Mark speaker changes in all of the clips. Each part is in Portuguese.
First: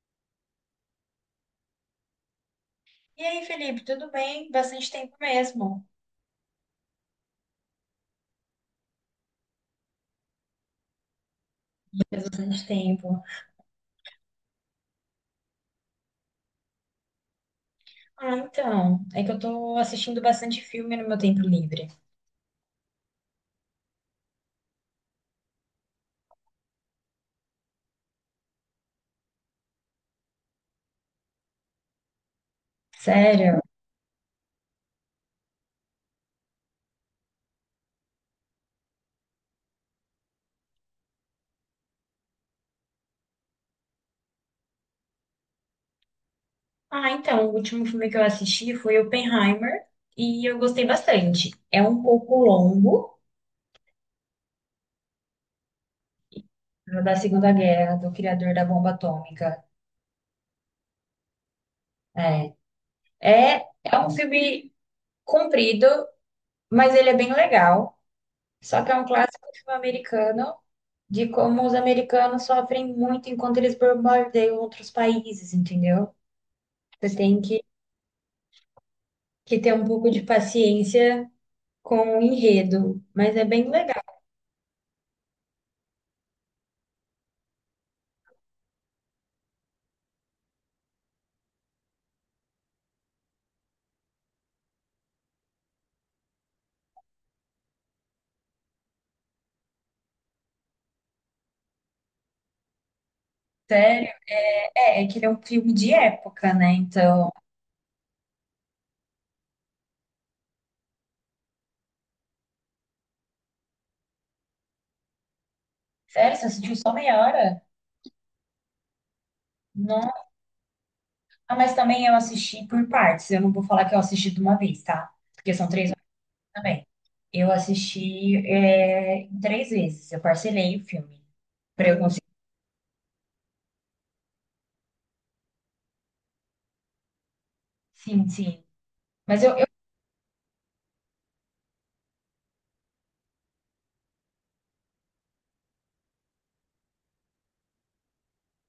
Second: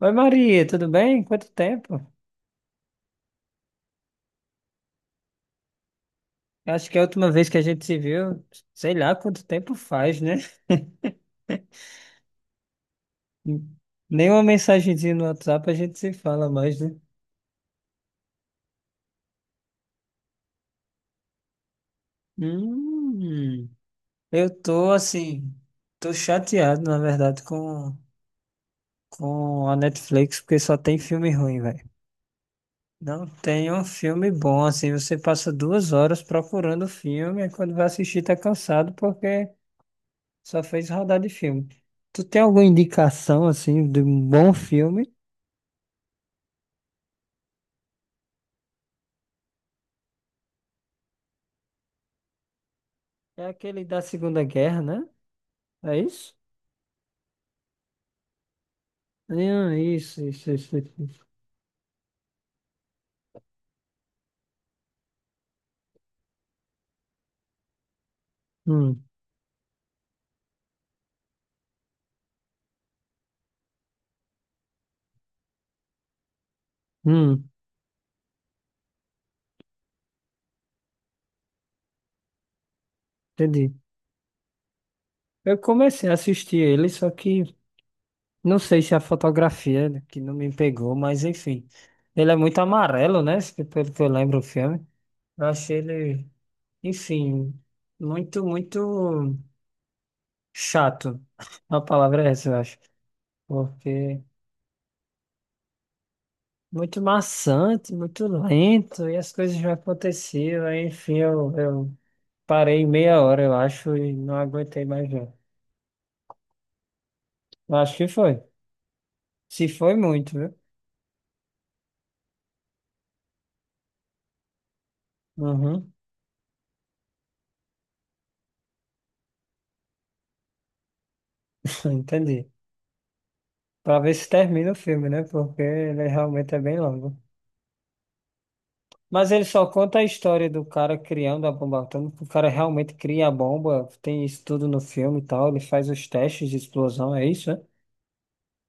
Speaker 1: Oi Maria, tudo bem? Quanto tempo?
Speaker 2: E aí, Felipe, tudo bem? Bastante tempo mesmo.
Speaker 1: Acho que é a última vez que a gente se viu, sei lá quanto tempo faz, né?
Speaker 2: Faz bastante tempo.
Speaker 1: Nenhuma mensagenzinha no WhatsApp a gente se fala mais, né?
Speaker 2: Ah, então, é que eu tô assistindo bastante filme no meu tempo livre.
Speaker 1: Hum, eu tô assim, tô chateado, na verdade, com a Netflix, porque só tem filme ruim, velho. Não
Speaker 2: Sério?
Speaker 1: tem um filme bom, assim, você passa 2 horas procurando o filme, e quando vai assistir tá cansado porque só fez rodar de filme. Tu tem alguma indicação, assim, de um bom filme?
Speaker 2: Ah, então, o último filme que eu assisti foi Oppenheimer e eu gostei bastante. É um pouco longo,
Speaker 1: É aquele da Segunda Guerra, né? É isso?
Speaker 2: da Segunda Guerra, do criador da bomba atômica.
Speaker 1: Ah, isso, isso, isso, isso, isso.
Speaker 2: É, é, um filme comprido, mas ele é bem legal. Só que é
Speaker 1: Hum,
Speaker 2: um clássico filme americano de como os americanos sofrem muito enquanto eles bombardeiam outros países, entendeu? Você tem
Speaker 1: hum,
Speaker 2: que ter um pouco de paciência com o enredo, mas é bem
Speaker 1: entendi.
Speaker 2: legal.
Speaker 1: Eu comecei a assistir ele, só que não sei se é a fotografia né, que não me pegou, mas enfim. Ele é muito amarelo, né? Pelo que eu lembro o filme. Eu achei ele, enfim, muito, muito chato. A palavra é essa, eu acho.
Speaker 2: Sério,
Speaker 1: Porque
Speaker 2: é que ele é um filme de época, né?
Speaker 1: muito
Speaker 2: Então,
Speaker 1: maçante, muito lento, e as coisas já aconteciam, aí, enfim, eu parei meia hora, eu acho, e não aguentei mais não.
Speaker 2: sério, você assistiu só meia hora?
Speaker 1: Eu acho que foi. Se foi
Speaker 2: Não.
Speaker 1: muito, viu?
Speaker 2: Ah, mas também eu assisti por partes. Eu não vou falar que eu assisti de uma vez, tá? Porque são três
Speaker 1: Uhum,
Speaker 2: horas também. Eu assisti em três vezes. Eu parcelei o filme para eu conseguir.
Speaker 1: entendi. Pra ver se termina o filme, né? Porque ele realmente é bem longo.
Speaker 2: Sim, sim.
Speaker 1: Mas
Speaker 2: Mas
Speaker 1: ele só
Speaker 2: eu
Speaker 1: conta a história do cara criando a bomba atômica. O cara realmente cria a bomba, tem isso tudo no filme e tal. Ele faz os testes de explosão, é isso, né?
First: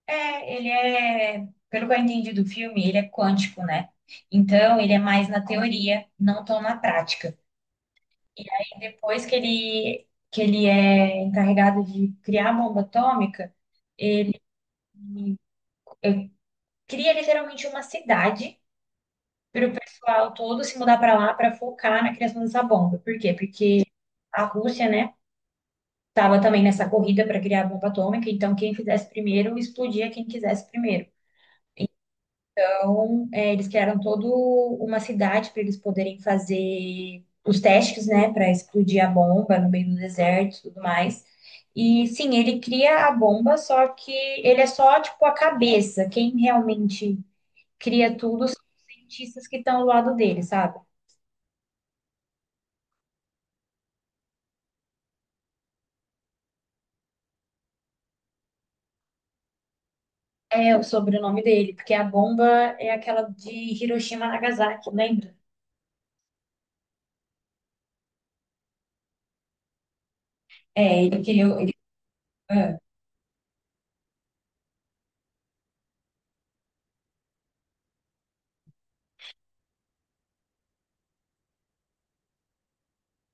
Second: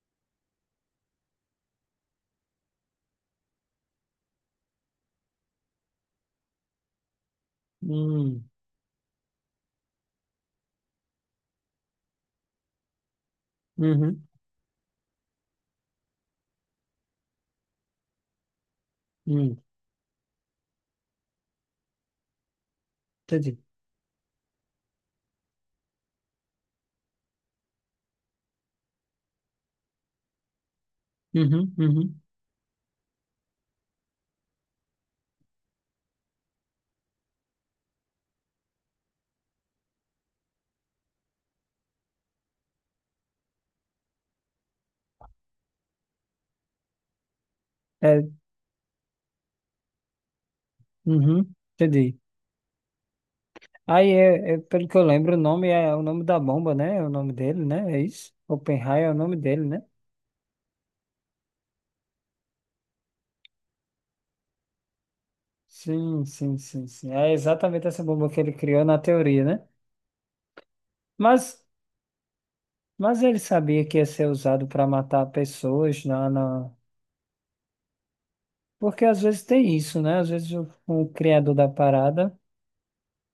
Speaker 2: É, pelo que eu entendi do filme, ele é quântico, né? Então, ele é mais na teoria, não tão na prática.
Speaker 1: Hum.
Speaker 2: E depois que ele é encarregado de criar a bomba atômica,
Speaker 1: Uhum.
Speaker 2: cria literalmente uma cidade
Speaker 1: Hum.
Speaker 2: para o pessoal todo se mudar para lá para focar na criação dessa bomba. Por quê?
Speaker 1: Entendi.
Speaker 2: Porque a Rússia, né, estava também nessa corrida para criar a bomba atômica, então quem fizesse primeiro explodia quem quisesse primeiro.
Speaker 1: Uhum, uhum.
Speaker 2: Então, eles criaram toda uma cidade para eles poderem fazer os testes, né, para explodir a bomba no meio do deserto e tudo mais. E sim, ele cria a bomba, só que ele é só tipo a cabeça. Quem realmente cria
Speaker 1: É,
Speaker 2: tudo são os cientistas que estão ao lado dele, sabe?
Speaker 1: uhum, entendi. Aí, pelo que eu lembro, o nome é o nome da bomba, né? É o nome dele, né? É isso? Oppenheimer é o nome dele, né?
Speaker 2: É o sobrenome dele, porque a bomba é aquela de Hiroshima e Nagasaki, lembra?
Speaker 1: Sim, sim, sim, sim. É exatamente essa bomba que ele criou na teoria, né?
Speaker 2: É, ele criou.
Speaker 1: Mas,
Speaker 2: Ah.
Speaker 1: mas ele sabia que ia ser usado para matar pessoas na, na... Porque às vezes tem isso, né? Às vezes o criador da parada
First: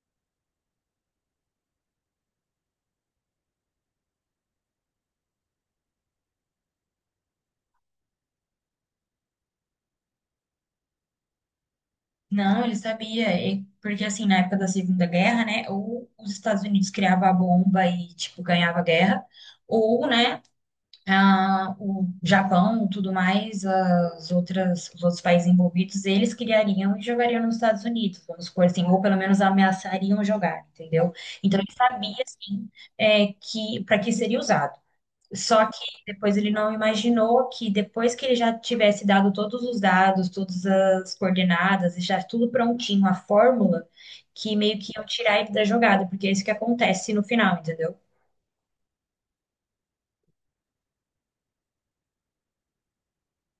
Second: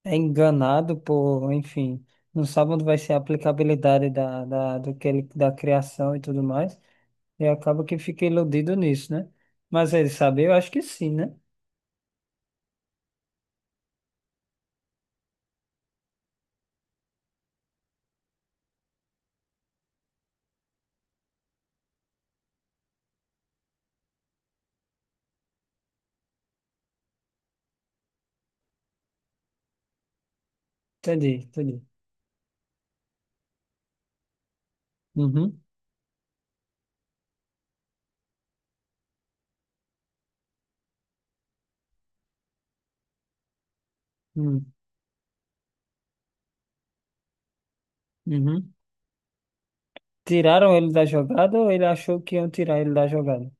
Speaker 1: é enganado por, enfim, não sabe onde vai ser a aplicabilidade da, da, do que ele, da criação e tudo mais. E acaba que fica iludido nisso, né? Mas ele sabe, eu acho que sim, né?
Speaker 2: Não, ele sabia, porque assim, na época da Segunda Guerra, né, ou os Estados Unidos criavam a bomba e, tipo, ganhava a guerra, ou, né, o Japão, tudo mais, os outros países envolvidos, eles criariam e jogariam nos Estados Unidos, vamos supor assim, ou pelo menos ameaçariam jogar, entendeu?
Speaker 1: Entendi,
Speaker 2: Então ele
Speaker 1: entendi.
Speaker 2: sabia, assim, para que seria usado.
Speaker 1: Uhum,
Speaker 2: Só que depois ele não imaginou que depois que ele já tivesse dado todos os dados, todas as coordenadas, e já tudo prontinho, a fórmula, que
Speaker 1: uhum,
Speaker 2: meio que iam tirar ele da jogada, porque é isso que acontece no final, entendeu?
Speaker 1: uhum. Tiraram ele da jogada ou ele achou que iam tirar ele da jogada?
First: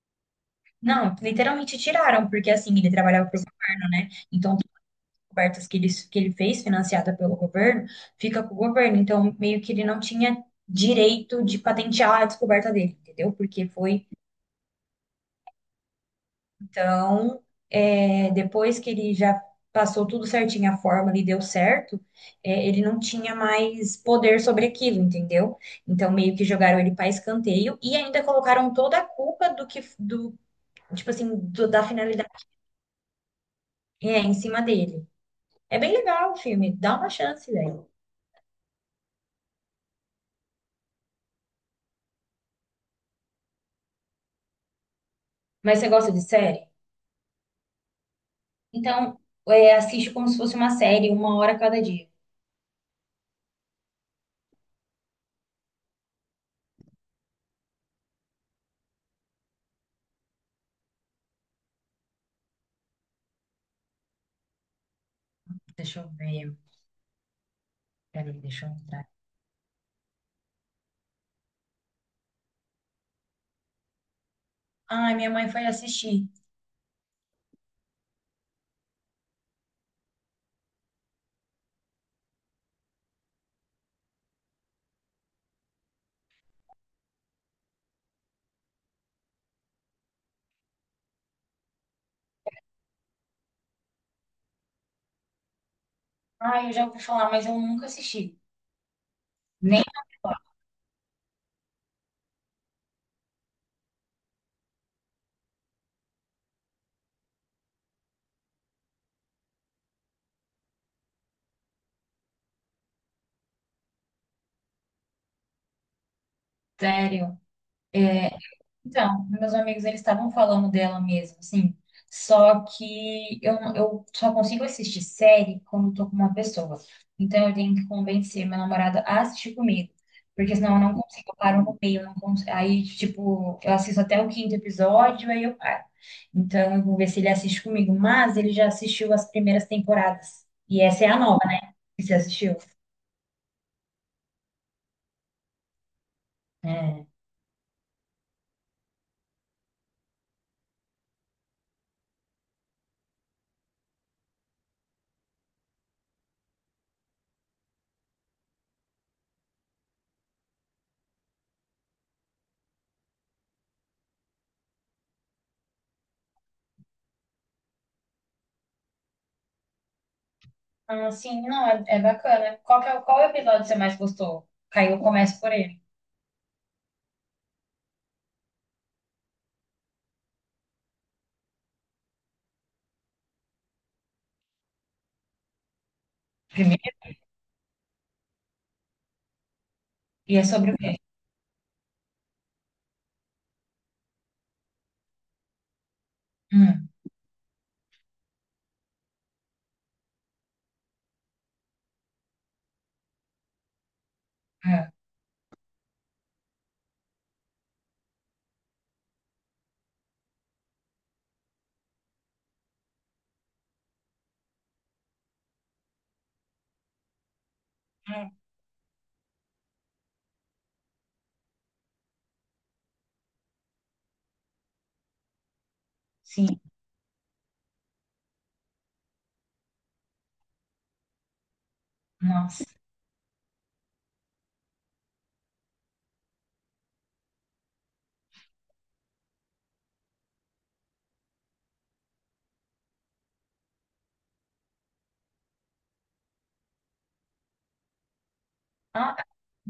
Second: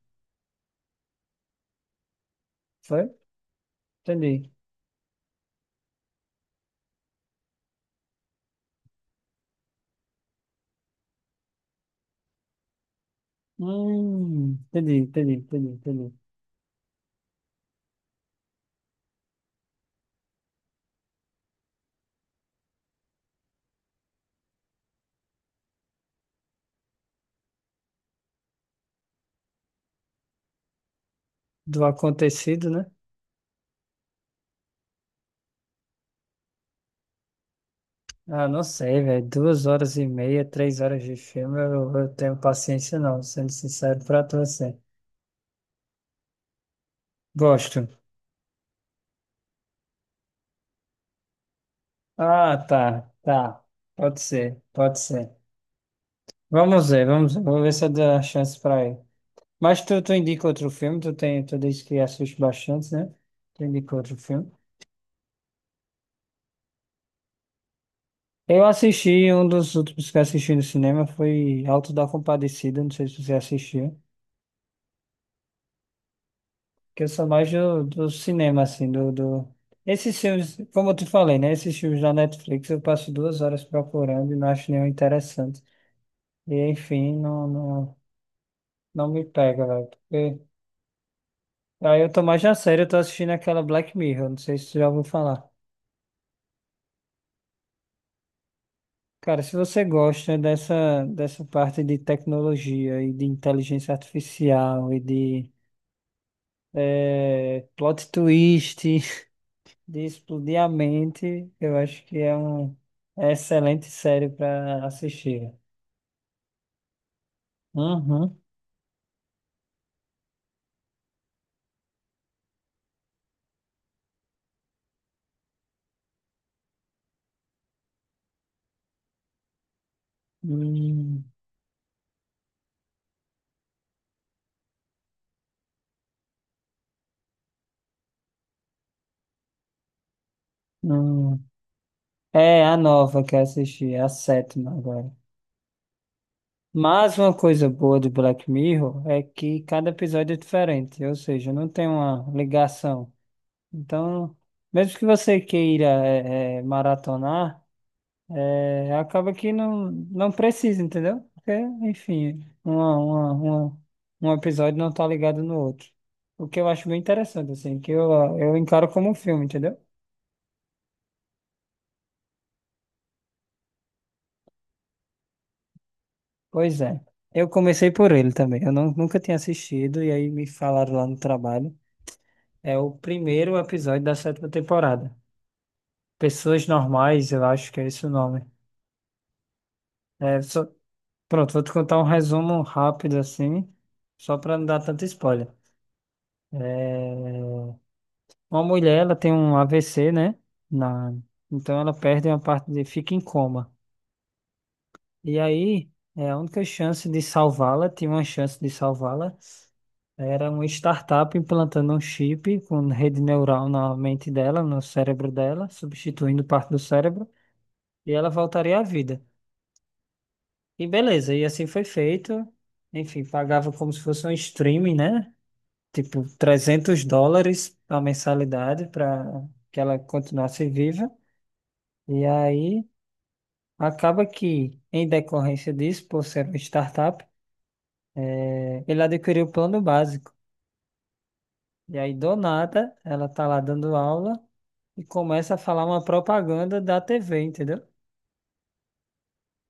Speaker 2: Não, literalmente tiraram, porque assim, ele
Speaker 1: Foi?
Speaker 2: trabalhava para o governo, né?
Speaker 1: Entendi.
Speaker 2: Então, todas as cobertas que ele fez, financiada pelo governo, fica com o governo. Então, meio que ele não tinha direito de patentear a descoberta dele, entendeu? Porque foi
Speaker 1: Entendi, entendi, entendi, entendi.
Speaker 2: Então, depois que ele já passou tudo certinho, a fórmula e deu certo, ele não tinha mais poder sobre aquilo, entendeu? Então, meio que jogaram ele para escanteio e ainda colocaram toda a culpa tipo assim, da
Speaker 1: Do
Speaker 2: finalidade
Speaker 1: acontecido, né?
Speaker 2: é, em cima dele. É bem legal o filme, dá uma chance, velho.
Speaker 1: Ah, não sei, velho. 2 horas e meia, 3 horas de filme, eu tenho paciência não, sendo sincero pra tu, assim.
Speaker 2: Mas você gosta de série?
Speaker 1: Gosto.
Speaker 2: Então, assiste como se fosse uma série, uma hora a cada dia.
Speaker 1: Ah, tá, tá. Pode ser, pode ser. Vamos ver, vamos ver. Vou ver se eu dou a chance pra ele. Mas tu indica outro filme, tu disse que assiste bastante, né? Tu indica outro filme.
Speaker 2: Deixa eu ver, peraí, deixa eu entrar.
Speaker 1: Um dos últimos que eu assisti no cinema foi Alto da Compadecida, não sei se você assistiu.
Speaker 2: Ai, minha mãe foi assistir.
Speaker 1: Que eu sou mais do, do cinema, assim, do, do... Esses filmes, como eu te falei, né? Esses filmes da Netflix eu passo 2 horas procurando e não acho nenhum interessante. E, enfim, não, não, não me pega, velho. Porque... Aí eu tô mais a sério, eu tô assistindo aquela Black Mirror, não sei se você já ouviu falar.
Speaker 2: Ai, eu já ouvi falar, mas eu nunca assisti.
Speaker 1: Cara, se você
Speaker 2: Nem
Speaker 1: gosta dessa, dessa parte de tecnologia e de inteligência artificial e de plot twist, de explodir a mente, eu acho que é excelente série para assistir.
Speaker 2: sério. É,
Speaker 1: Uhum.
Speaker 2: então, meus amigos, eles estavam falando dela mesmo, assim. Só que eu, não- eu só consigo assistir série quando eu tô com uma pessoa. Então, eu tenho que convencer meu namorado a assistir comigo. Porque senão eu não
Speaker 1: Hum,
Speaker 2: consigo, eu paro no meio. Eu não cons- Aí, tipo, eu assisto até o quinto episódio, aí eu paro. Então, eu vou ver se ele assiste comigo. Mas ele já assistiu as primeiras temporadas. E essa é a nova,
Speaker 1: hum.
Speaker 2: né? Que você assistiu.
Speaker 1: É a nova que eu assisti, é a sétima agora.
Speaker 2: É.
Speaker 1: Mas uma coisa boa do Black Mirror é que cada episódio é diferente, ou seja, não tem uma ligação. Então, mesmo que você queira maratonar, acaba que não, não precisa, entendeu? Porque, enfim, um episódio não tá ligado no outro. O que eu acho bem interessante, assim, que eu encaro como um filme, entendeu?
Speaker 2: Ah, sim, não, é bacana. Qual que é, o- qual episódio você mais gostou? Caiu, começo por ele.
Speaker 1: Pois é. Eu comecei por ele também. Eu não, nunca tinha assistido, e aí me falaram lá no trabalho. É o primeiro episódio da sétima temporada. Pessoas
Speaker 2: Primeiro?
Speaker 1: Normais, eu acho que é esse o nome.
Speaker 2: E
Speaker 1: é
Speaker 2: é
Speaker 1: só-
Speaker 2: sobre o quê?
Speaker 1: Pronto, vou te contar um resumo rápido assim, só para não dar tanto spoiler.
Speaker 2: Hum,
Speaker 1: É, Uma mulher, ela tem um AVC, né? Na... Então ela perde uma parte de... fica em coma.
Speaker 2: é.
Speaker 1: E aí, a única chance de salvá-la, tinha uma chance de salvá-la, era uma startup implantando um chip com rede neural na mente dela, no cérebro dela, substituindo parte do cérebro, e ela
Speaker 2: Hum.
Speaker 1: voltaria à vida. E beleza, e assim foi feito. Enfim, pagava como se fosse um streaming, né? Tipo
Speaker 2: Sim,
Speaker 1: US$ 300 a mensalidade para que ela continuasse viva. E
Speaker 2: nossa.
Speaker 1: aí acaba que, em decorrência disso, por ser uma startup, ele adquiriu o plano básico. E aí, do nada, ela tá lá dando aula e começa a falar uma propaganda da TV, entendeu?
Speaker 2: Ah,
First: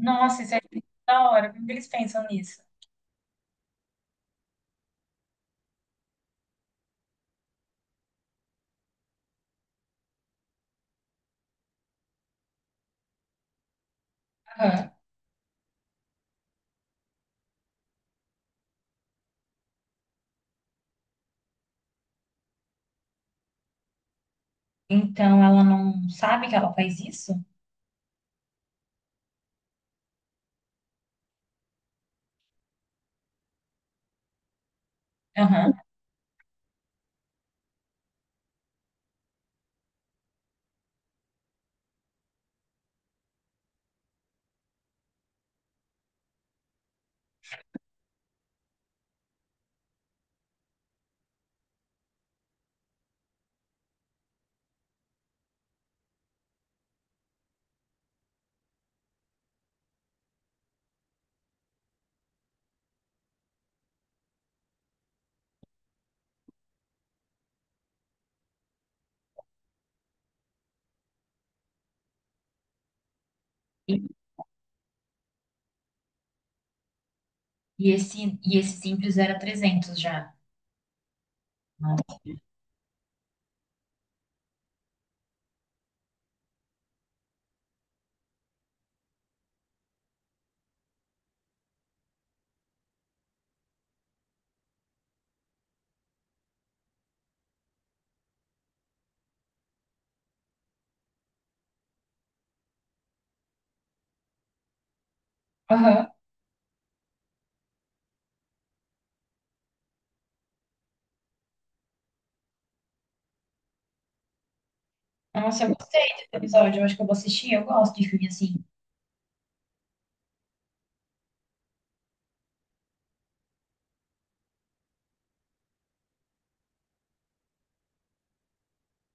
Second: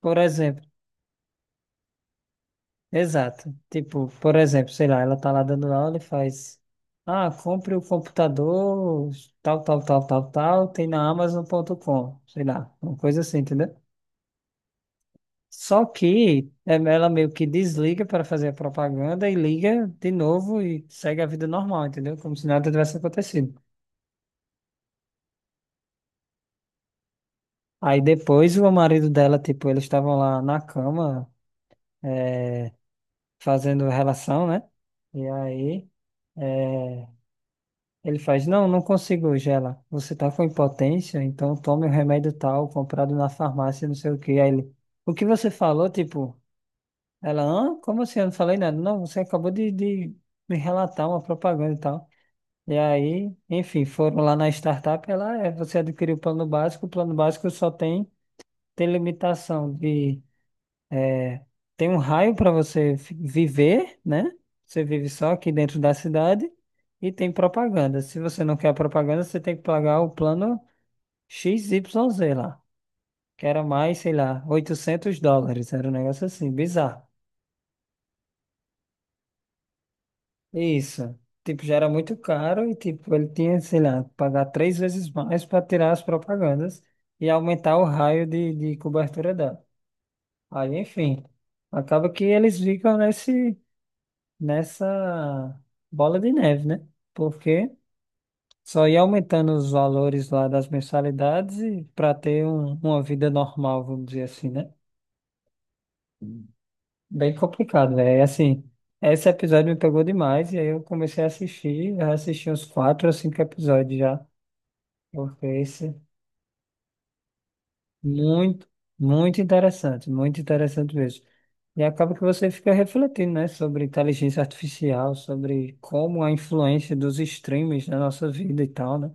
Speaker 1: Por
Speaker 2: isso é
Speaker 1: exemplo,
Speaker 2: da hora. Como que eles pensam nisso?
Speaker 1: exato. Tipo, por exemplo, sei lá, ela tá lá dando aula e faz. Ah, compre o computador, tal, tal, tal, tal, tal, tem na Amazon.com, sei lá, uma coisa assim, entendeu?
Speaker 2: Aham.
Speaker 1: Só que ela meio que desliga para fazer a propaganda e liga de novo e segue a vida normal, entendeu? Como se nada tivesse acontecido.
Speaker 2: Então ela não sabe que ela faz isso?
Speaker 1: Aí depois o marido dela, tipo, eles estavam lá na cama é, fazendo relação, né? E
Speaker 2: Aham.
Speaker 1: aí é, ele faz, não, não consigo hoje. Ela, você tá com impotência, então tome o remédio tal, comprado na farmácia, não sei o quê. Aí ele, o que você falou, tipo, ela, hã? Como assim? Eu não falei nada. Não, você acabou de me relatar uma propaganda e tal. E aí, enfim, foram lá na startup, ela você adquiriu o plano básico só tem limitação de é, tem um raio para você viver, né? Você vive só aqui dentro da cidade e tem propaganda. Se você não quer a propaganda, você tem que pagar o plano XYZ lá, que era
Speaker 2: E,
Speaker 1: mais, sei lá, US$ 800, era um negócio assim, bizarro.
Speaker 2: e esse simples era 300 já.
Speaker 1: Isso. Tipo, já era muito
Speaker 2: Nossa.
Speaker 1: caro e, tipo, ele tinha, sei lá, que pagar três vezes mais para tirar as propagandas e aumentar o raio de cobertura dela. Aí, enfim, acaba que eles ficam nessa bola de neve, né? Porque só ia aumentando os valores lá das mensalidades e para ter uma vida normal, vamos dizer assim, né?
Speaker 2: Aham.
Speaker 1: Bem complicado, velho. Assim, esse episódio me pegou demais e aí eu comecei a assistir, já assisti uns quatro ou cinco episódios já. Porque
Speaker 2: Nossa, eu
Speaker 1: esse
Speaker 2: gostei desse episódio. Eu acho que eu vou assistir. Eu gosto de filme assim.
Speaker 1: muito, muito interessante mesmo. E acaba que você fica refletindo, né, sobre inteligência artificial, sobre como a influência dos streams na nossa vida e tal, né?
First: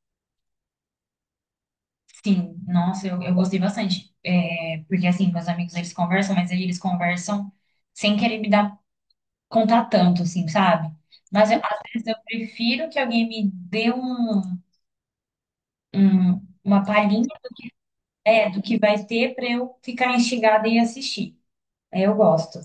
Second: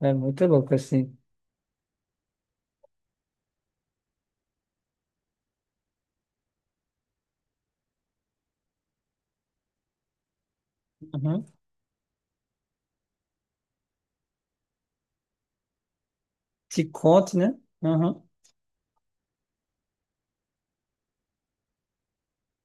Speaker 1: É muito louco assim.
Speaker 2: Sim, nossa, eu gostei bastante. É, porque, assim, meus amigos, eles conversam, mas aí eles conversam sem querer contar tanto, assim, sabe?
Speaker 1: Uhum.
Speaker 2: Mas, às vezes, eu prefiro que alguém me dê um,
Speaker 1: Te
Speaker 2: uma palhinha,
Speaker 1: conte, né? Uhum.
Speaker 2: né, do que vai ter para eu ficar instigada e assistir. Aí eu gosto.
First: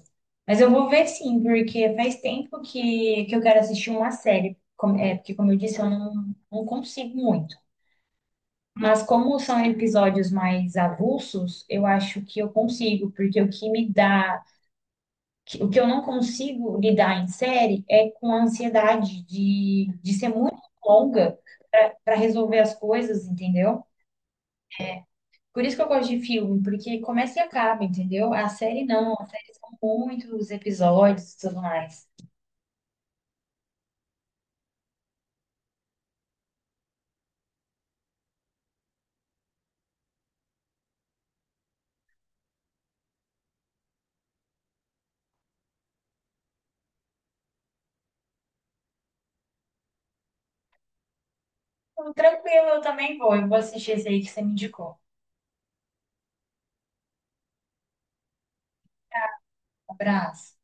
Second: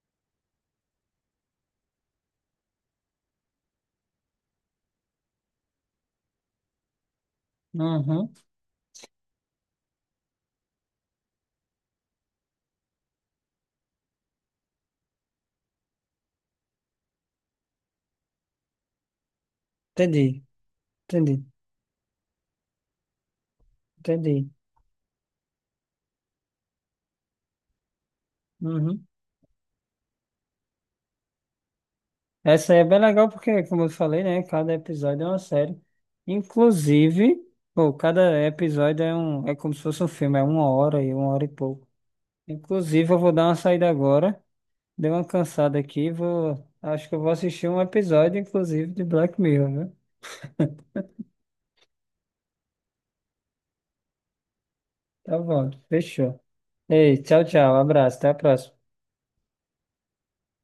Speaker 2: Mas eu vou ver, sim, porque faz tempo que eu quero assistir uma série. É, porque, como eu disse, eu não, não consigo muito.
Speaker 1: Uhum.
Speaker 2: Mas como são episódios mais avulsos, eu acho que eu consigo, porque o que me dá, que- o que eu não consigo lidar em série é com a ansiedade de ser
Speaker 1: Entendi,
Speaker 2: muito longa
Speaker 1: entendi,
Speaker 2: para resolver as coisas, entendeu?
Speaker 1: entendi.
Speaker 2: Por isso que eu gosto de filme, porque começa e acaba, entendeu? A série
Speaker 1: Uhum.
Speaker 2: não, a série são muitos episódios e tudo mais.
Speaker 1: Essa aí é bem legal porque, como eu falei, né, cada episódio é uma série. Inclusive, pô, cada episódio é como se fosse um filme, é uma hora e pouco. Inclusive, eu vou dar uma saída agora. Dei uma cansada aqui. Vou... Acho que eu vou assistir um episódio, inclusive, de Black Mirror, né?
Speaker 2: Então, tranquilo, eu também vou. Eu vou assistir esse aí que você me indicou.
Speaker 1: Tá bom, fechou. Ei, tchau, tchau. Abraço, até a próxima.
Speaker 2: Abraço.